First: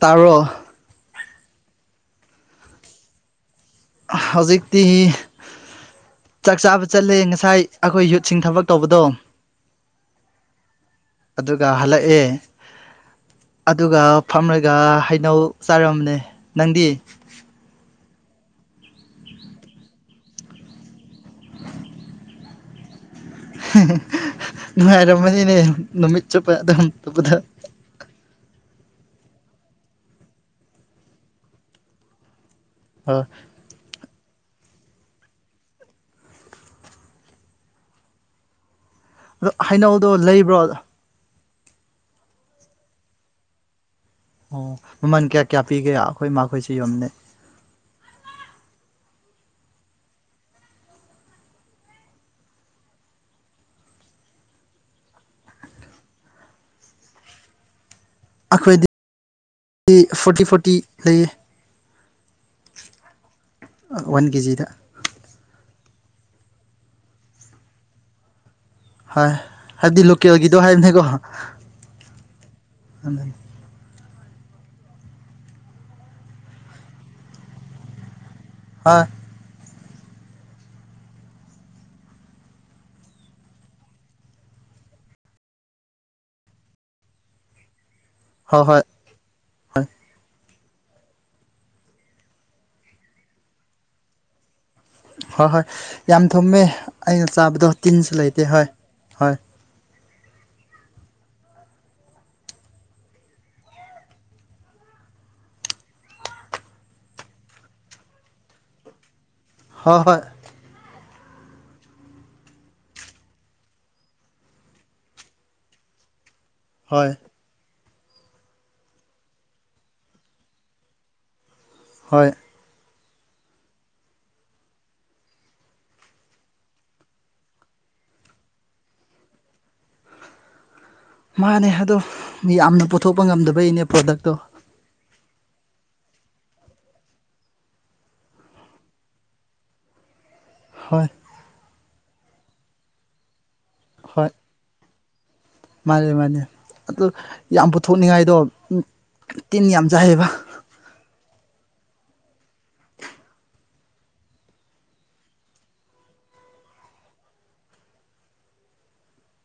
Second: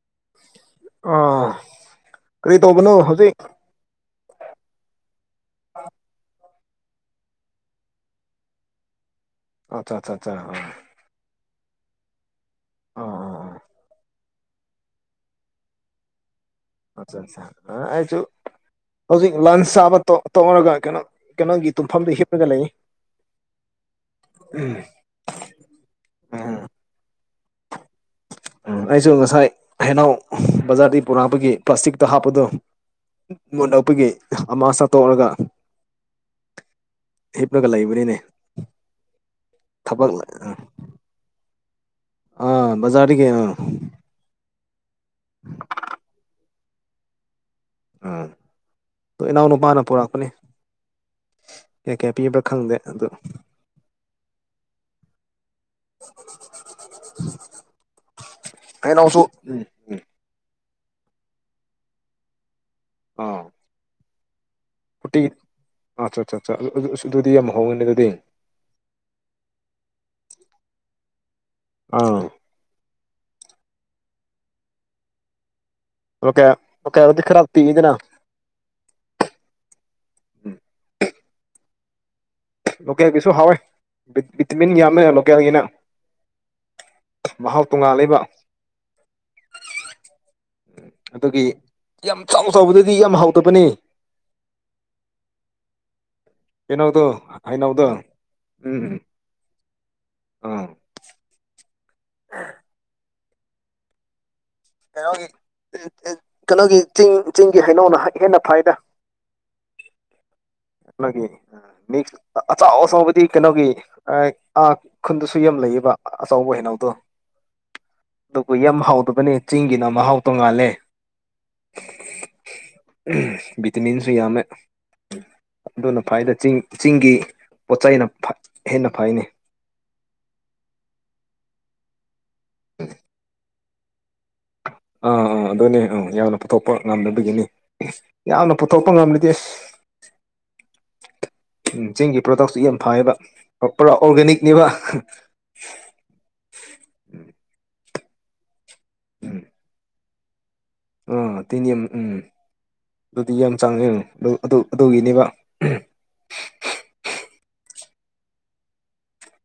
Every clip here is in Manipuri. ꯇꯔꯣ ꯑꯥ ꯀꯔꯤ ꯇꯧꯕꯅꯣ ꯍꯧꯖꯤꯛ ꯍꯧꯖꯤꯛꯇꯛꯇꯤ ꯆꯥꯛ ꯆꯥꯕ ꯆꯠꯂꯦ ꯉꯁꯥꯏ ꯑꯩꯈꯣꯏ ꯌꯨꯠꯁꯤꯡ ꯊꯕꯛ ꯇꯧꯕꯗꯣ ꯑꯆꯥ ꯑꯆꯥꯆꯥ ꯑꯆꯥ ꯍꯣꯏ ꯑꯗꯨꯒ ꯍꯜꯂꯛꯑꯦ ꯑꯗꯨꯒ ꯐꯝꯔꯒ ꯍꯩꯅꯧ ꯆꯥꯔꯝꯅꯦ ꯑꯆꯥꯆꯥ ꯑ ꯑꯆꯨ ꯍꯧꯖꯤꯛ ꯂꯟꯁ ꯆꯥꯕ ꯇꯧꯔꯒ ꯀꯩꯅꯣ ꯀꯩꯅꯣꯒꯤ ꯇꯨꯝꯐꯝꯗ ꯍꯤꯞꯂꯒ ꯂꯩ ꯎꯝ ꯅꯨꯡꯉꯥꯏꯔꯝꯃꯅꯤꯅꯦ ꯅꯨꯃꯤꯠ ꯆꯨꯞꯄ ꯎꯝ ꯑꯗꯨꯗ ꯎꯝ ꯑꯩꯁꯨ ꯉꯁꯥꯏ ꯍꯅꯥꯎ ꯕꯖꯥꯔꯗꯒꯤ ꯄꯨꯔꯛꯄꯒꯤ ꯄ꯭ꯂꯥꯁꯇꯤꯛꯇ ꯍꯥꯞꯄꯗꯣ ꯑꯣ ꯃ ꯅꯣꯛꯄꯒꯤ ꯑꯃ ꯆꯠꯇꯣꯛꯔꯒ ꯍꯤꯞꯂꯒ ꯂꯩꯕꯅꯤꯅꯦ ꯑꯗꯣ ꯊꯕꯛ ꯍꯥꯏꯩꯅꯧꯗꯣ ꯂꯩꯕ꯭ꯔꯣ ꯑꯥ ꯖꯥꯔꯒꯤ ꯑꯣ ꯃꯃꯜ ꯀꯌꯥ ꯀꯌꯥ ꯄꯤꯒꯦ ꯑꯩꯈꯣꯏ ꯃꯥꯈꯣꯏꯁꯨ ꯌꯣꯝꯗ ꯑꯝ ꯑꯣ ꯏꯅꯥꯎ ꯅꯨꯄꯥꯅ ꯄꯨꯔꯛꯄꯅꯤ ꯀꯌꯥ ꯀꯌꯥ ꯄꯤꯕ ꯈꯪꯗꯦ ꯑꯗꯨ [unintelligible] ꯑꯩꯈꯣꯏꯗꯤ ꯍꯩꯅꯧꯁꯨ ꯎꯝ ꯎꯝ ꯐꯣꯔꯇꯤ ꯐꯣꯔꯇꯤ ꯂꯩꯌꯦ ꯑ ꯋꯥꯟ ꯀꯦꯖꯤꯗ ꯀꯨꯔꯇꯤ ꯑꯠ ꯑꯠꯆꯥ ꯑ ꯑꯗꯨꯗꯤ ꯌꯥꯝ ꯍꯣꯡꯉꯅꯤ ꯑꯗꯨꯗꯤ ꯍꯣꯏ ꯍꯥꯏꯕꯗꯤ ꯂꯣꯀꯦꯜꯒꯤꯗꯣ ꯑ ꯑꯗ ꯂ ꯀ ꯀꯗꯤ ꯈꯔꯞꯇꯤ ꯏꯗꯅ ꯍꯥ ꯎꯝ ꯂꯣꯀꯦꯜꯒꯤꯁꯨ ꯍꯥꯎꯋꯦ ꯕꯤꯃꯤꯟ ꯌꯥꯝꯃꯦ ꯂꯣꯀꯦꯜꯒꯤꯅ ꯃꯍꯥꯎ ꯇꯨꯡꯉꯂꯦ ꯍꯣꯏ ꯍꯣꯏ ꯍꯣꯏ ꯎꯝ ꯑꯗꯨꯒꯤ ꯌꯥꯝ ꯆꯥꯎ ꯆꯥꯎꯕꯗꯗꯤ ꯌꯥꯝ ꯍꯥꯎꯗꯕꯅꯤ ꯍꯣꯏ ꯍꯣꯏ ꯌꯥꯝ ꯊꯨꯝꯃꯦ ꯑꯩꯅ ꯆꯥꯕꯗꯣ ꯍꯩꯅꯧꯗꯣ ꯇꯤꯟꯁꯨ ꯂꯩꯇꯦ ꯍꯣꯏ ꯎꯝ ꯍꯣꯏ ꯑꯥ ꯑ ꯀꯩꯅꯣꯒꯤ ꯀꯩꯅꯣꯒꯤ ꯆꯤꯡ ꯆꯤꯡꯒꯤ ꯍꯩꯅꯧꯅ ꯍꯦꯟꯅ ꯐꯥꯏꯅ ꯍꯣꯏ ꯍꯣꯏ ꯑꯒꯤ ꯁ ꯑꯆꯥꯎ ꯑꯆꯕꯗꯤ ꯀꯩꯅꯣꯒꯤ ꯑꯥ ꯈꯨꯟꯗꯨꯁꯨ ꯌꯥꯝ ꯂꯩꯌꯦꯕ ꯑꯆꯧꯕ ꯍꯦꯩꯅꯧꯗꯣ ꯍꯣꯏ ꯑꯗꯨꯕꯨ ꯌ ꯍꯥꯎꯗꯕꯅꯤ ꯆꯤꯡꯒꯤꯅ ꯃꯍꯥꯎ ꯇꯣꯉꯥꯜꯂꯦ ꯍꯣꯏ ꯕꯤꯇꯃꯤꯟꯁꯨ ꯌꯥꯝꯃꯦ ꯑꯗꯨꯅ ꯐꯥꯏꯗ ꯆꯤꯡ ꯆꯤꯡꯒꯤ ꯄꯣꯠꯆꯅ ꯍꯦꯟꯅ ꯐꯥꯏꯅꯤ [unintelligible] ꯃꯥꯅꯦ ꯑꯗꯣ ꯃꯤ ꯌꯥꯝꯅ ꯄꯨꯊꯣꯛꯄ ꯉꯝꯗꯕꯩꯅꯦ ꯄ꯭ꯔꯣꯗꯛꯇꯣ ꯑꯥ ꯑꯥ ꯑꯗꯨꯅꯦ ꯑꯥ ꯌꯥꯝꯅ ꯄꯨꯊꯣꯛꯄ ꯉꯝꯅꯕꯒꯤꯅꯤ ꯌꯥꯝꯅ ꯄꯨꯊꯣꯛꯄ ꯉꯝꯂꯗꯤꯦ ꯑꯁ [unintelligible] ꯍꯣꯏ ꯆꯤꯡꯒꯤ ꯄ꯭ꯔꯗꯛꯁꯨ ꯌꯥꯝ ꯐꯌꯦꯕ ꯄꯨꯔꯥ ꯍꯣꯏ ꯑꯣꯔꯒꯥꯅꯤꯛꯅꯦꯕ ꯊꯣꯛꯅꯤꯡꯉꯥꯏꯗꯣ ꯇꯤꯟ ꯌꯥꯝ ꯆꯥꯏꯑꯦꯕ ꯑ ꯊꯤꯅꯝ ꯎꯝ ꯑꯗꯨꯗꯤ ꯌꯥꯝ ꯆꯥꯡꯉ ꯑꯗꯨꯒꯤꯅꯦꯕ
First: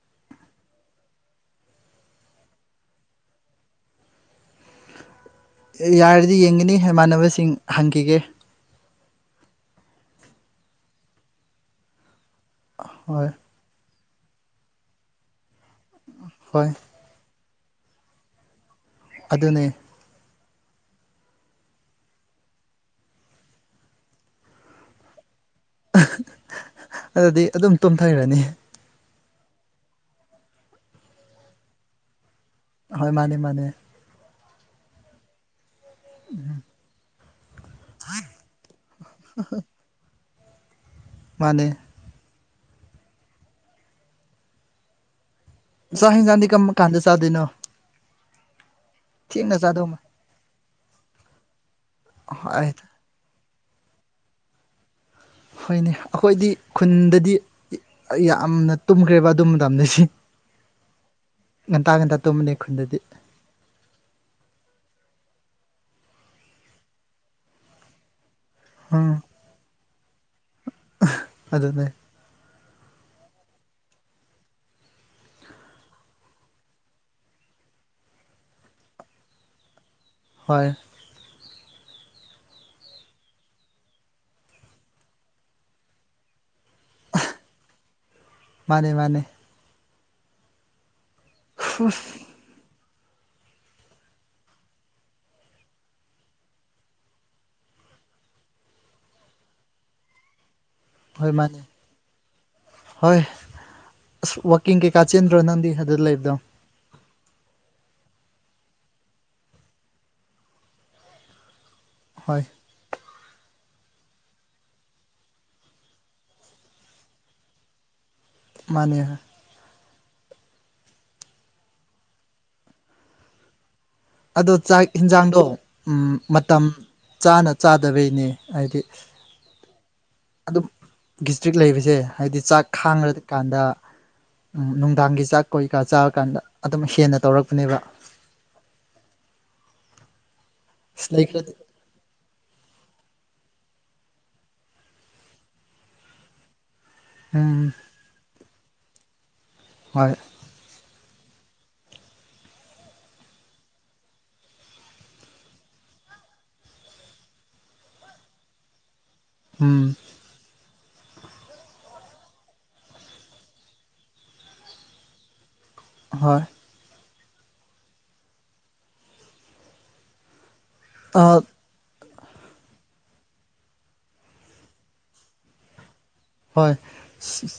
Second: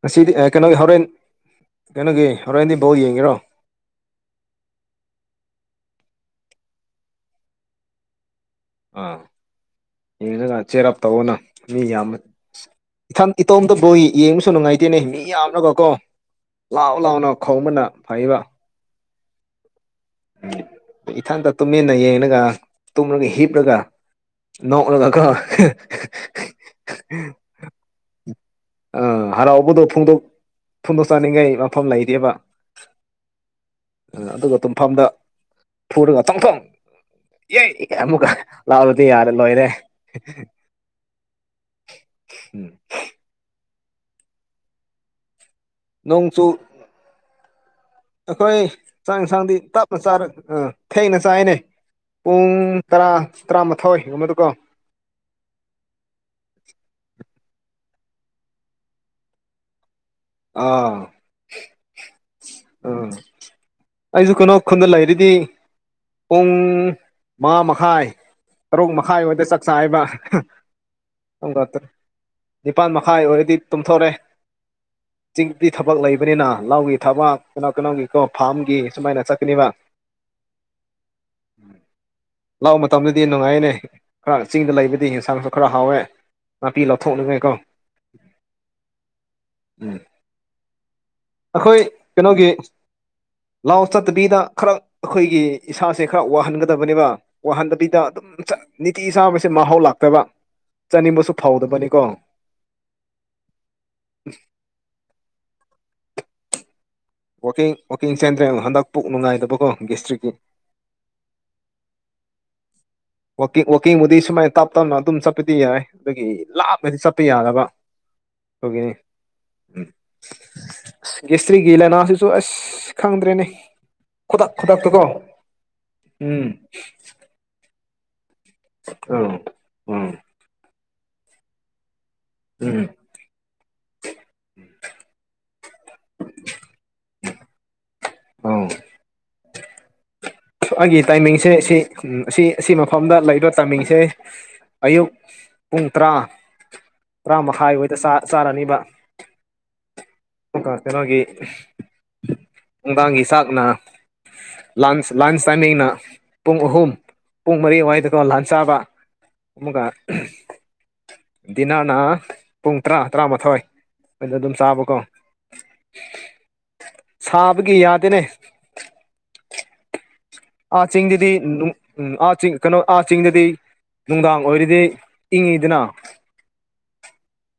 ꯉꯁꯤꯗꯤ ꯀꯩꯅꯣꯒꯤ ꯍꯣꯔꯦꯟ ꯀꯩꯅꯣꯒꯤ ꯍꯣꯔꯦꯟꯗꯤ ꯕꯧ ꯌꯦꯡꯉꯦꯔꯣ [unintelligible] ꯌꯥꯔꯗꯤ ꯌꯦꯡꯒꯅꯤ ꯏꯃꯥꯟꯅꯕꯁꯤꯡ ꯍꯪꯈꯤꯒꯦ ꯑꯥ ꯌꯦꯅꯒ ꯆꯦꯔꯞ ꯇꯧꯧꯕꯅ ꯃꯤ ꯌꯥꯝꯕ ꯏꯊ ꯍꯣꯏ ꯏꯇꯣꯝꯇ ꯕꯣꯣꯏ ꯌꯦꯡꯕꯁꯨ ꯅꯨꯡꯉꯥꯏꯇꯦꯅꯦ ꯃꯤ ꯌꯥꯝꯅꯒꯣ ꯀꯣ ꯍꯣꯏ ꯂꯥꯛꯑꯣ ꯂꯥꯛꯑꯣ ꯂꯥꯛ ꯈꯧꯃꯅ ꯐꯕ ꯑꯗꯨꯅꯦ ꯏꯊꯟꯇ ꯇꯨꯃꯤꯟꯅ ꯌꯦꯡꯉꯒ ꯇꯨꯝꯂꯒ ꯍꯤꯞꯂꯒ ꯅ ꯎꯅ ꯀ ꯑꯗꯨꯗꯤ ꯑꯗꯨꯝ ꯇꯨꯝꯊꯩꯔꯅꯤ ꯑꯥ ꯍꯔꯥꯎꯕꯗꯣ ꯐꯣꯡꯗꯣꯛ ꯐꯣꯡꯗꯣꯛꯆꯅꯤꯡꯉꯥꯏ ꯃꯐꯝ ꯂꯩꯔꯤꯕ ꯍꯣꯏ ꯃꯥꯅꯦ ꯃꯥꯅꯦ ꯃꯐꯝꯗ ꯐꯨꯔꯒ ꯆꯪꯊꯣꯡ ꯑꯦ ꯑꯃꯨꯛꯀ ꯂꯥꯛꯔꯗꯤ ꯌꯥꯔꯦ ꯂꯣꯏꯔꯦ ꯃꯅꯦ ꯎꯝ ꯅꯣꯡꯆꯨ ꯁꯍꯤꯖꯥꯟꯗꯤ ꯀꯃ ꯈꯥꯟꯗ ꯆꯥꯗꯅꯣ ꯑꯩꯈꯣꯏ ꯆꯥꯛ ꯌꯦꯟꯁꯥꯡꯗꯤ ꯇꯞꯅ ꯆꯔ ꯑ ꯊꯦꯡꯅ ꯆꯥꯏꯅꯦ ꯄꯨꯡ ꯍꯣꯏ ꯇꯔꯥ ꯇꯔꯥꯃꯥꯊꯣꯏ ꯑꯃꯗꯨꯀꯣ ꯍꯣꯏꯅꯦ ꯑꯩꯈꯣꯏꯗꯤ ꯈꯨꯟꯗꯗꯤ ꯌꯥꯝꯅ ꯇꯨꯝꯈ꯭ꯔꯦꯕ ꯑꯗꯨ ꯃꯇꯝꯗꯁꯤ ꯑꯥ ꯉꯟꯇꯥ ꯉꯟꯇꯥ ꯇꯨꯝꯕꯅꯤ ꯈꯨꯟꯗꯗꯤ ꯎꯈꯨꯟꯗ ꯂꯩꯔꯤꯗꯤ ꯄꯨꯡ ꯃꯉꯥ ꯃꯈꯥꯏ ꯇꯔꯨꯛ ꯎꯝ ꯃꯈꯥꯏ ꯑꯣꯏꯗ ꯆꯥꯛꯆꯥꯥ ꯍꯥꯏꯕ ꯑꯗꯨꯅꯦ ꯅꯤꯄꯥꯜ ꯃꯈꯥꯏ ꯑꯣꯏꯔꯗꯤ ꯇꯨꯝꯊꯣꯔꯦ ꯆꯤꯡꯗꯤ ꯊꯕꯛ ꯂꯩꯕꯅꯤꯅ ꯂꯒꯤ ꯊꯕꯛ ꯀꯅꯥꯎ ꯀꯅꯥꯧꯒꯤꯀꯣ ꯐꯥꯔꯝꯒꯤ ꯁꯨꯃꯥꯏꯅ ꯆꯠꯀꯅꯤꯕ ꯍꯣꯏ ꯎꯝ ꯂꯥꯛ ꯃꯇꯝꯗꯗꯤ ꯅꯨꯡꯉꯥꯏꯅꯦ ꯈꯔ ꯆꯤꯡꯗ ꯂꯩꯕꯗꯤ ꯑꯦꯟꯁꯥꯡꯁꯨ ꯈꯔ ꯍꯥꯎꯋꯦ ꯅꯥꯄꯤ ꯂꯧꯊꯣꯛꯂꯤꯉꯩ ꯀꯣ ꯃꯥꯅꯦ ꯃꯥꯅꯦ ꯎꯝ ꯑꯩꯈꯣꯏ ꯀꯩꯅꯣꯒꯤ ꯂꯥꯎ ꯆꯠꯇꯕꯤꯗ ꯈꯔ ꯑꯩꯈꯣꯏꯒꯤ ꯏꯁꯥꯁꯦ ꯈꯔ ꯋꯥꯍꯟꯒꯗꯕꯅꯦꯕ ꯋꯥꯍꯟꯗꯕꯤꯗ ꯑꯗꯨꯝ ꯅꯤꯇꯤ ꯁꯥꯥꯕꯁꯦ ꯃꯍꯥꯎ ꯂꯥꯛꯇꯕ ꯍꯣꯏ ꯆꯥꯅꯤꯡꯕꯁꯨ ꯃꯥꯅꯦ ꯐꯥꯎꯗꯕꯅꯤꯀꯣ ꯍꯣꯏ ꯑ ꯋꯥꯀꯤꯡ ꯀꯩ ꯀꯥꯆꯦꯟꯗ꯭ꯔꯣ ꯅꯗꯤ ꯑꯗꯨ ꯂꯩꯗ ꯋꯥꯋꯥꯛꯀꯤꯡ ꯋꯥꯋꯀꯤꯡ ꯆꯦꯟꯗ꯭ꯔꯦꯜ ꯍꯟꯗꯛ ꯄꯨꯛ ꯅꯨꯡꯉꯥꯏꯗꯕꯀꯣ ꯒꯁꯇ꯭ꯔꯤꯛꯀꯤ ꯍꯣꯏ ꯋꯥꯀꯤꯡ ꯋꯥꯋꯥꯛꯀꯤꯡꯕꯨꯗꯤ ꯁꯨꯃꯥꯏꯅ ꯇꯞ ꯇꯞꯅ ꯑꯗꯨꯝ ꯆꯠꯄꯗꯤ ꯌꯥꯏ ꯑꯗꯨꯗꯒꯤ ꯂꯥꯞꯅꯗꯤ ꯆꯠꯄ ꯌꯥꯗꯕ ꯍ ꯃꯥꯅꯦ ꯦꯁꯔꯤꯒꯂꯅꯥ ꯑꯗꯨꯁꯨ ꯑꯁ ꯈꯪꯗ꯭ꯔꯦꯅꯦ ꯈꯨꯗꯛ ꯑꯗꯣ ꯆꯥꯛ ꯈꯨꯗꯛꯇꯀꯣ ꯌꯦꯟꯖꯥꯡꯗꯣ ꯎꯝ ꯃꯇꯝ ꯆꯥꯅ ꯆꯥ ꯇꯕꯩꯅꯦ ꯍꯥꯏꯗꯤ ꯑꯥ ꯎꯝ ꯑꯗꯨꯝ ꯗꯤꯁꯇ꯭ꯔꯤꯛ ꯂꯩꯕꯁꯦ ꯍꯥꯏꯗꯤ ꯆꯥꯛ ꯎꯝ ꯈꯥꯡꯈ꯭ꯔ ꯀꯥꯟꯗ ꯎꯝ ꯅꯨꯡꯗꯥꯡꯒꯤ ꯆꯥꯛ ꯀꯣꯩꯀꯥ ꯆꯥꯔꯀꯥꯟꯗ ꯑꯗꯨꯝ ꯍꯦꯟꯅ ꯇꯧꯔꯛꯄꯅꯦꯕ ꯑꯥ ꯑꯩꯒꯤ ꯑꯁ ꯂꯩꯈ꯭ꯔꯗꯤ ꯇꯥꯏꯃꯤꯡꯁꯦ ꯁꯤ ꯑꯁꯤ ꯑꯁꯤ ꯃꯐꯝꯗ ꯂꯩꯕ ꯇꯥꯏꯃꯤꯡꯁꯦ ꯑꯌꯨꯛ ꯄꯨꯡ ꯇꯔꯥ ꯇꯔꯥ ꯎꯝ ꯃꯈꯥꯏ ꯍꯗ ꯆꯥꯔꯅꯤꯕ ꯍꯣꯏ ꯀꯩꯅꯣꯒꯤ ꯅꯨꯡꯗꯥꯡꯒꯤ ꯆꯥꯛꯅ ꯂꯥꯟꯁ ꯂꯥꯟꯁ ꯇꯥꯏꯃꯤꯡꯅ ꯄꯨꯡ ꯑꯍꯨꯝ ꯄꯨꯡ ꯃꯔꯤ ꯑꯗꯨꯋꯥꯏꯗꯀꯣ ꯂꯥꯟ ꯆꯥꯕ ꯑꯃꯀ ꯎꯝ ꯗꯤꯟꯅꯔꯅ ꯄꯨꯡ ꯇꯔꯥ ꯇꯔꯥꯃꯥꯊꯣꯏ ꯑꯗꯨꯗ ꯑꯗꯨꯝ ꯆꯥꯕꯀꯣ ꯍꯣꯏ ꯁꯥꯕꯒꯤ ꯌꯥꯗꯦꯅꯦ ꯑ ꯆꯤꯡꯗꯗꯗꯤ ꯑꯥ ꯎꯝ ꯑꯥ ꯆꯤꯡ ꯀꯩꯅꯣ ꯑꯥ ꯆꯤꯡꯗꯗꯤ ꯅꯨꯡꯗꯥꯡ ꯑꯣꯏꯔꯤꯗꯤ ꯏꯪꯉꯤꯗꯅ ꯍꯣꯏ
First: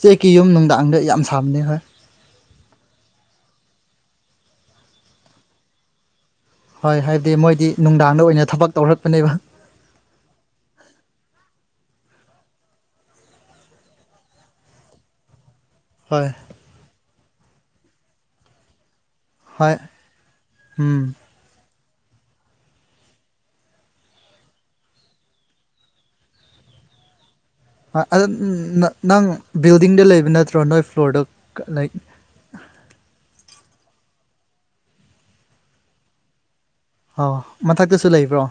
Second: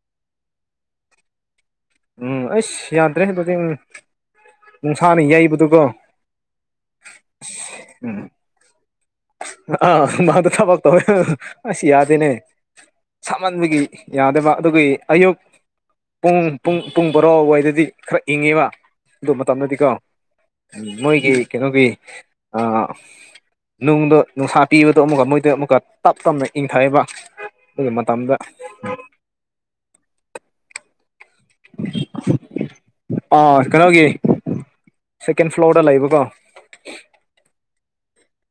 ꯆꯦꯛꯀꯤ ꯌꯨꯝ ꯅꯨꯡꯗꯥꯡꯗ ꯌꯥꯝ ꯁꯥꯕꯅꯦ ꯍꯣꯏ ꯎꯝ ꯑꯩꯁ ꯌꯥꯗ꯭ꯔꯦ ꯑꯗꯨꯗꯤꯡ ꯅꯨꯡꯁꯥꯅ ꯌꯩꯕꯗꯨꯒꯣ ꯍꯣꯏ ꯍꯥꯏꯕꯗꯤ ꯃꯣꯏꯗꯤ ꯅꯨꯡꯗꯥꯡꯗ ꯑꯣꯏꯅ ꯊꯕꯛ ꯇꯧꯔꯛ ꯑꯥ ꯃꯥꯗꯨ ꯊꯕ ꯇ ꯑꯁꯤ ꯌꯥꯗꯅꯦ ꯁꯥꯃꯟꯕꯒꯤ ꯌꯥꯗꯕ ꯑꯗꯨꯒꯤ ꯑꯌꯨꯛ ꯍꯣꯏ ꯄꯨꯡ ꯄꯨꯡ ꯄꯨꯡ ꯕꯔꯣ ꯑꯗꯨꯋꯥꯏꯗꯗꯤ ꯈꯔ ꯏꯪꯉꯤꯕ ꯑꯗꯨ ꯍꯣꯏ ꯃꯇꯝꯗꯗꯤꯀꯣ ꯎꯝ ꯃꯣꯏꯒꯤ ꯀꯩꯅꯣꯒꯤ ꯑ ꯅꯨꯡꯗꯣ ꯅꯨꯡꯁꯥ ꯄꯤꯕꯗꯣ ꯑꯃꯨꯛꯀ ꯃꯣꯏꯗ ꯑꯃꯨꯛꯀ ꯇꯞ ꯇꯞꯅ ꯏꯪꯊꯕ ꯅꯪ ꯕꯤꯜꯗꯤꯡꯗ ꯂꯩꯕ ꯅꯠꯇ꯭ꯔꯣ ꯅꯣꯏꯠ ꯐ꯭ꯂꯣꯔꯗ ꯀ ꯂꯩ ꯑꯥ ꯀꯩꯅꯣꯒꯤ ꯁꯦꯀꯦꯟ ꯐ꯭ꯂꯣꯔꯗ ꯂꯩꯕꯀꯣ ꯑ ꯃꯊꯛꯇꯁꯨ ꯂꯩꯕ꯭ꯔꯣ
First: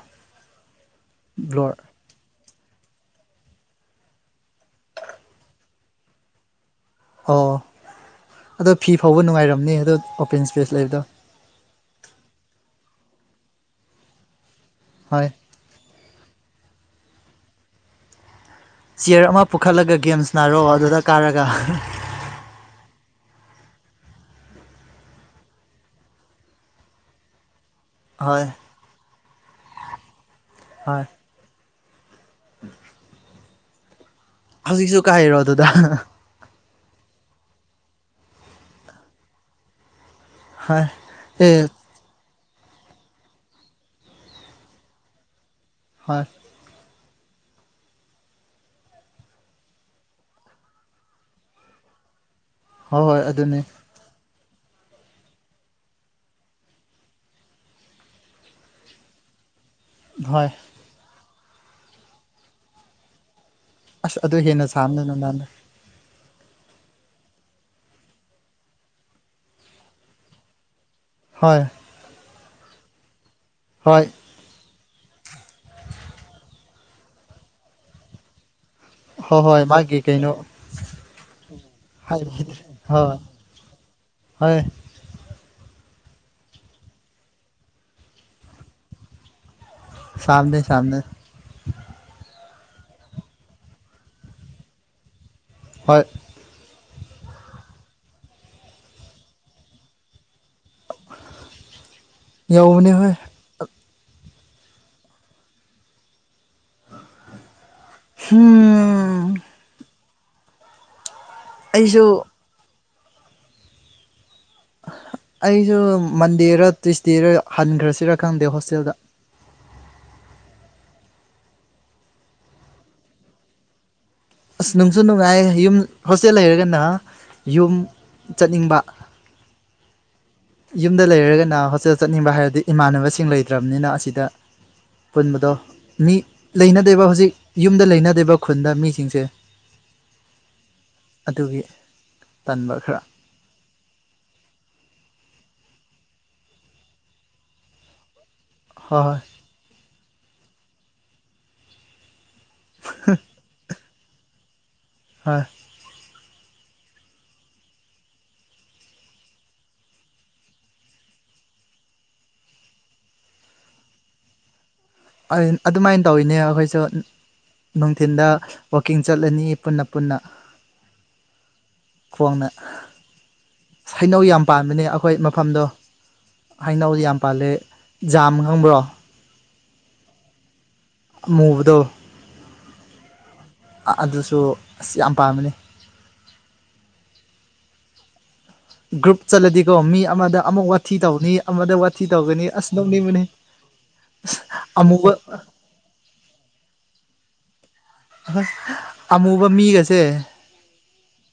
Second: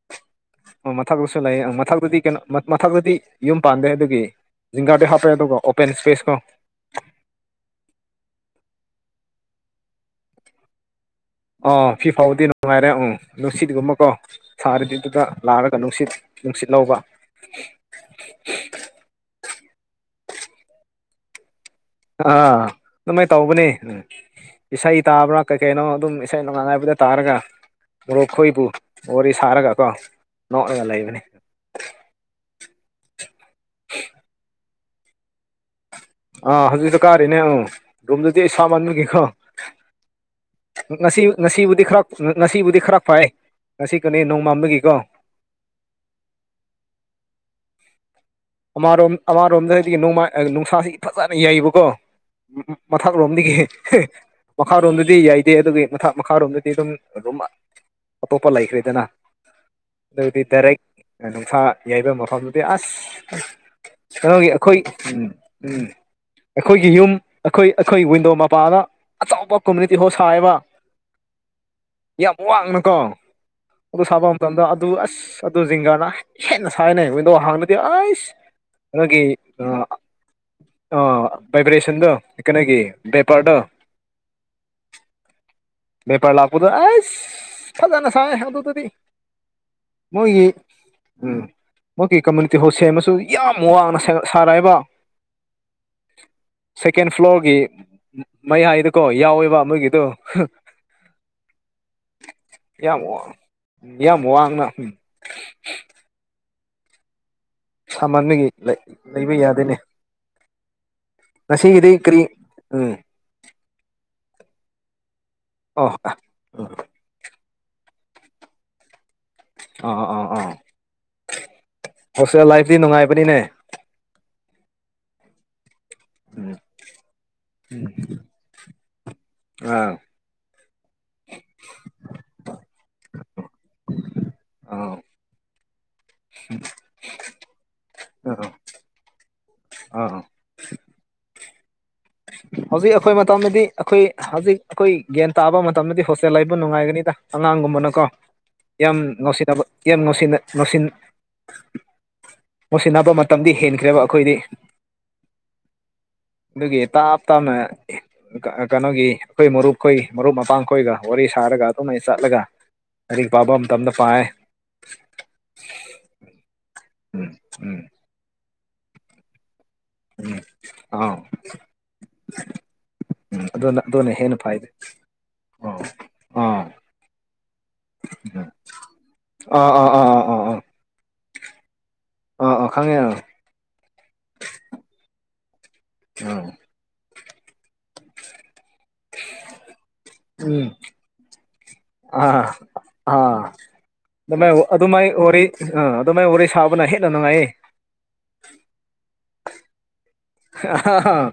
ꯑꯣ ꯃꯊꯛꯇꯁꯨ ꯂꯩꯑꯌꯦ ꯕ꯭ꯂꯣꯔ ꯃꯊꯛꯇꯗꯤ ꯀꯩꯅꯣ ꯃꯊꯛꯛꯇꯗꯤ ꯌꯨꯝ ꯄꯥꯟꯗꯦ ꯑꯗꯨꯒꯤ ꯖꯤꯡꯒꯥꯔꯗꯤ ꯍꯥꯞꯄꯦ ꯑꯗꯨꯒ ꯑꯣꯄꯦꯟ ꯏꯁꯄꯦꯁ ꯀꯣ ꯑꯣ ꯑꯗꯣ ꯐꯤ ꯐꯥꯎꯕ ꯅꯨꯡꯉꯥꯏꯔꯝꯅꯤ ꯑꯗꯣ ꯑꯣꯄꯦꯟ ꯏꯁꯄꯦꯁ ꯂꯩꯕꯗꯣ ꯑꯥ ꯐꯤ ꯐꯥꯎꯕꯗꯤ ꯅꯨꯡꯉꯥꯏꯔꯦ ꯎꯝ ꯅꯨꯡꯁꯤꯠꯒꯨꯝꯕꯀꯣ ꯁꯥꯔꯤꯗꯤꯗꯨꯗ ꯍꯣꯏ ꯂꯥꯛꯑꯒ ꯅꯨꯡꯁꯤꯠ ꯅꯨꯡꯁꯤꯠ ꯂꯧꯕ ꯅꯥꯔꯛꯑꯣ ꯑꯗꯨꯗ ꯀꯥꯔꯒ ꯑꯥ ꯑꯗꯨꯃꯥꯏ ꯇꯧꯕꯅꯦ ꯏꯁꯩ ꯇꯥꯕ꯭ꯔꯥ ꯀꯩ ꯀꯩꯅꯣ ꯑꯗꯨꯝ ꯏꯁꯩ ꯅꯣꯡꯉꯥꯟ ꯍꯥꯏꯕꯗ ꯇꯥꯔꯒ ꯍꯣꯏ ꯉꯣꯛꯈꯣꯏꯕꯨ ꯋꯥꯔꯤ ꯁꯥꯔꯒ ꯀꯣ ꯅꯣꯛꯂꯒ ꯂꯩꯕꯅꯤ ꯎꯝ [unintelligible] ꯍꯧꯖꯤꯛꯁꯨ ꯀꯥꯏꯔꯣ ꯑꯗꯨꯗ ꯑꯥ ꯍꯧꯖꯤꯛꯁꯨ ꯀꯥꯔꯤꯅꯦ ꯑ ꯔꯨꯝꯗꯗꯤ ꯑꯩ ꯁꯥ ꯃꯟꯨꯈꯤꯀꯣ ꯍꯣꯏ ꯅꯁꯤꯕ ꯑꯦ ꯅꯁꯤꯕꯗꯤ ꯈꯔꯣ ꯉꯁꯤꯕꯨꯗꯤ ꯈꯔ ꯐꯥꯏ ꯉꯁꯤ ꯀꯅꯦ ꯅꯣꯡꯃꯗꯒꯤꯀꯣ ꯍꯣꯏ ꯑꯃꯔꯣꯝ ꯑꯃꯔꯣꯝꯗ ꯍꯥꯏꯗꯤ ꯅꯣꯡꯃꯥꯏ ꯅꯨꯡꯁꯥꯁꯤ ꯐꯖꯅ ꯌꯩꯕꯀꯣ ꯍꯣꯏ ꯃꯊꯥꯛ ꯍꯣꯏ ꯂꯣꯝꯗꯒꯤ ꯑꯗꯨꯅꯤ ꯃꯈꯥꯔꯣꯝꯗꯗꯤ ꯌꯥꯏꯗꯦ ꯑꯗꯨꯒꯤ ꯃꯊ ꯃꯈꯥꯔꯣꯝꯗꯗꯤ ꯑꯗꯨꯝ ꯑꯗꯨꯝ ꯑꯇꯣꯞꯄ ꯂꯩꯈ꯭ꯔꯔꯤꯗꯅ ꯑꯗꯨꯗꯤ ꯍꯣꯏ ꯗꯥꯏꯔꯦꯛ ꯅꯨꯡꯁꯥ ꯌꯩꯕ ꯃꯐꯝꯗꯨꯗꯤ ꯑꯁ ꯑꯁ ꯑꯗꯨ ꯀꯩꯅꯣꯒꯤ ꯍꯦꯟꯅ ꯑꯩꯈꯣꯏ ꯁꯥꯝꯗꯅ ꯎꯝ ꯅꯍꯥꯟꯗ ꯎꯝ ꯑꯩꯈꯣꯏꯒꯤ ꯌꯨꯝ ꯑꯩꯈꯣꯏ ꯑꯩꯈꯣꯏꯒꯤ ꯋꯤꯟꯗꯣ ꯃꯄꯥꯗ ꯑꯆꯧꯕ ꯀꯝꯃꯨꯅꯤꯇꯤ ꯍꯣꯜ ꯁꯥꯕ ꯍꯣꯏ ꯌꯥꯝ ꯋꯥꯡꯅꯀꯣ ꯍꯣꯏ ꯑꯗꯨ ꯁꯥꯕ ꯃꯇꯝꯗ ꯑꯗꯨ ꯑꯁ ꯑꯗꯨ ꯖꯤꯡꯒꯥꯅ ꯍꯦꯟꯅ ꯁꯥꯏꯅꯩꯡ ꯃꯣꯏꯗꯣ ꯍꯍꯥꯡꯗꯗꯤ ꯑꯩꯁ ꯑꯒꯤ ꯍꯣꯏ ꯍꯣꯏ ꯑ ꯃꯥꯒꯤ ꯀꯩꯅꯣ ꯑ ꯚꯏꯕ꯭ꯔꯦꯁꯟꯗꯣ ꯀꯩꯅꯒꯤ ꯍꯣꯏ ꯕꯄꯔꯗꯣ ꯍꯣꯏ ꯦꯄꯔ ꯂꯥꯛꯄꯗ ꯑꯩꯁ ꯁꯖꯅ ꯁꯥꯏ ꯑꯗꯨꯗꯗꯤ ꯃꯒꯤ ꯁꯥꯝꯅꯩ ꯁꯥꯝꯅꯩ ꯎꯝ ꯃꯒꯤ ꯀꯃꯜ ꯇꯤꯍꯣꯠ ꯁꯦꯝꯃꯁꯨ ꯌꯥꯝ ꯋꯥꯡꯅ ꯁꯥꯔꯑꯕ ꯍꯣꯏ ꯁꯦꯀꯦꯟ ꯐ꯭ꯂꯣꯔꯒꯤ ꯃꯩ ꯍꯥꯏꯗꯀꯣ ꯌꯥꯎꯋꯦꯕ ꯃꯣꯏꯒꯤꯗꯣ ꯌꯥꯎꯕꯅꯦ ꯌꯥꯝ ꯍꯣꯏ ꯌꯥꯝ ꯋꯥꯡꯅ ꯁꯃꯒꯤ ꯂꯩꯕ ꯍꯝ ꯌꯥꯗꯦꯅꯦ ꯅꯁꯤ ꯏꯔꯤ ꯑꯩꯁꯨ ꯀ꯭ꯔꯤ ꯎꯝ ꯑꯩꯁꯨ ꯑꯣ ꯃꯟꯗꯦꯔ ꯎꯝ ꯇ꯭ꯋꯏꯁꯗꯦꯔ ꯍꯟꯈ꯭ꯔꯁꯤꯔ ꯈꯪꯗꯦ ꯍꯣꯁꯇꯦꯜꯗ ꯑ ꯑꯥ ꯑꯥ ꯍꯣꯁꯇꯦꯜ ꯂꯥꯏꯐꯗꯤ ꯅꯨꯡꯉꯥꯏꯕꯅꯤꯅꯦ ꯑꯁ ꯅꯨꯡꯁꯨ ꯅꯨꯡꯉꯥꯏ ꯌꯨꯝ ꯍꯣꯁꯇꯦꯜ ꯎꯝ ꯂꯩꯔꯒꯅ ꯌꯨꯝ ꯆꯠꯅꯤꯡꯕ ꯑꯥ ꯌꯨꯝꯗ ꯂꯩꯔꯒꯅ ꯍꯣꯁꯇꯦꯜ ꯆꯠꯅꯤꯡꯕ ꯍꯥꯏꯔꯗꯤ ꯏꯃꯥꯟꯅꯕꯁꯤꯡ ꯂꯩꯇ꯭ꯔꯕꯅꯤꯅ ꯑꯁꯤꯗ ꯑꯥ ꯄꯨꯟꯕꯗꯣ ꯃꯤ ꯂꯩꯅꯗꯦꯕ ꯍꯧꯖꯤꯛ ꯌꯨꯝꯗ ꯂꯩꯅꯗꯦꯕ ꯈꯨꯟꯗ ꯃꯤꯁꯤꯡꯁꯦ ꯑ ꯑꯗꯨꯒꯤ ꯇꯟꯕ ꯍꯧꯖꯤꯛ ꯈꯔ ꯑꯩꯈꯣꯏ ꯃꯇꯝꯗꯗꯤ ꯑꯩꯈꯣꯏ ꯍꯧꯖꯤꯛ ꯑꯩꯈꯣꯏ ꯒ꯭ꯌꯥꯟ ꯇꯥꯕ ꯃꯇꯝꯗꯗꯤ ꯍꯣꯁꯇꯦꯜ ꯂꯩꯕꯨ ꯅꯨꯡꯉꯥꯏꯒꯅꯤꯗ ꯑꯉꯥꯡꯒꯨꯝꯕꯅꯀꯣ ꯌꯥꯝ ꯍꯣꯏ ꯍꯣꯏ ꯅꯅꯨꯡꯁꯤ ꯌꯥꯝ ꯅꯅꯨꯡꯁꯤ ꯅꯁꯤꯟ ꯃꯁꯤꯟꯅꯕ ꯃꯇꯝꯗꯤ ꯍꯦꯟꯈ꯭ꯔꯦꯕ ꯑꯩꯈꯣꯏꯗꯤ ꯍꯥꯣꯏ ꯑꯗꯨꯒꯤ ꯇꯥꯞ ꯇꯞꯃꯦ ꯀꯩꯅꯣꯒꯤ ꯑꯩꯈꯣꯏ ꯃꯔꯨꯞꯈꯣꯏ ꯃꯔꯨꯞ ꯃꯄꯥꯡꯈꯣꯏꯒ ꯋꯥꯔꯤ ꯁꯥꯔꯒ ꯑꯗꯨꯝꯅ ꯑꯩ ꯆꯠꯂꯒ ꯑꯔꯤꯛ ꯄꯥꯕ ꯑꯃꯇꯅ ꯄꯥ ꯑꯗꯨꯃꯥꯏꯅ ꯇꯧꯋꯤꯅꯦ ꯑꯩꯈꯣꯏꯁꯨ ꯎꯝ ꯎꯝ ꯅꯨꯡꯊꯤꯤꯟꯗ ꯋꯥꯛꯀꯤꯡ ꯆꯠꯂꯅꯤ ꯎꯝ ꯑꯥꯎ ꯈꯨꯋꯥꯡꯅ ꯎꯝ ꯑꯗꯨꯅ ꯑꯗꯨꯅ ꯍꯩꯅꯧ ꯍꯦꯟꯅ ꯌꯥꯝ ꯐꯩꯗ ꯄꯅꯦ ꯑꯩꯈꯣꯏ ꯃꯐꯝꯗꯣ ꯑꯥ ꯑꯥ ꯍꯩꯅꯧꯗ ꯌꯥꯝ ꯄꯂꯦ ꯖꯥꯝ ꯈꯪꯕ꯭ꯔꯣ ꯑ ꯑ ꯑ ꯑ ꯑ ꯑ ꯃꯨꯕꯗ ꯑꯥ ꯑ ꯈꯪꯉꯦ ꯑꯣ ꯑꯗꯨꯁꯨ ꯑꯁ ꯌꯥꯝ ꯄꯥꯝꯝꯕꯅꯤ ꯎꯝ ꯒ꯭ꯔꯨꯞ ꯆꯠꯂꯗꯤꯀꯣ ꯃꯤ ꯑꯃꯗ ꯎꯝ ꯑꯃꯨꯛ ꯋꯥꯊꯤ ꯇꯧꯅꯤ ꯑꯃꯗ ꯋꯥꯊꯤ ꯇꯧꯒꯅꯤ ꯑꯥ ꯑꯁ ꯅꯧꯅꯤꯡꯕꯅꯤ ꯑꯥ ꯑꯗꯨꯃꯥꯏ ꯑꯗꯨꯃꯥꯏ ꯋꯥꯔꯤ ꯑ ꯑꯗꯨꯃꯥꯏ ꯋꯥꯔꯤ ꯁꯥꯕꯅ ꯍꯦꯟꯅ ꯅꯨꯡꯉꯥꯏ ꯑ ꯑꯃꯨꯕ ꯃꯤꯒꯁꯦ ꯑꯥ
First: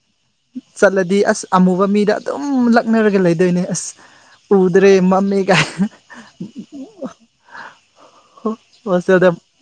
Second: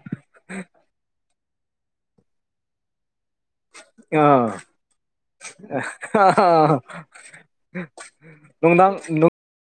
ꯆꯠꯂꯗꯤ ꯑꯁ ꯑꯃꯨꯕ ꯃꯤꯗ ꯑꯗꯨꯝ ꯂꯛꯅꯔꯒ ꯂꯩ ꯗꯣꯏꯅꯦ ꯑꯁ ꯑꯥ ꯎꯗ꯭ꯔꯦ ꯃꯝꯃꯦꯒ ꯅꯨꯡꯗꯥꯡ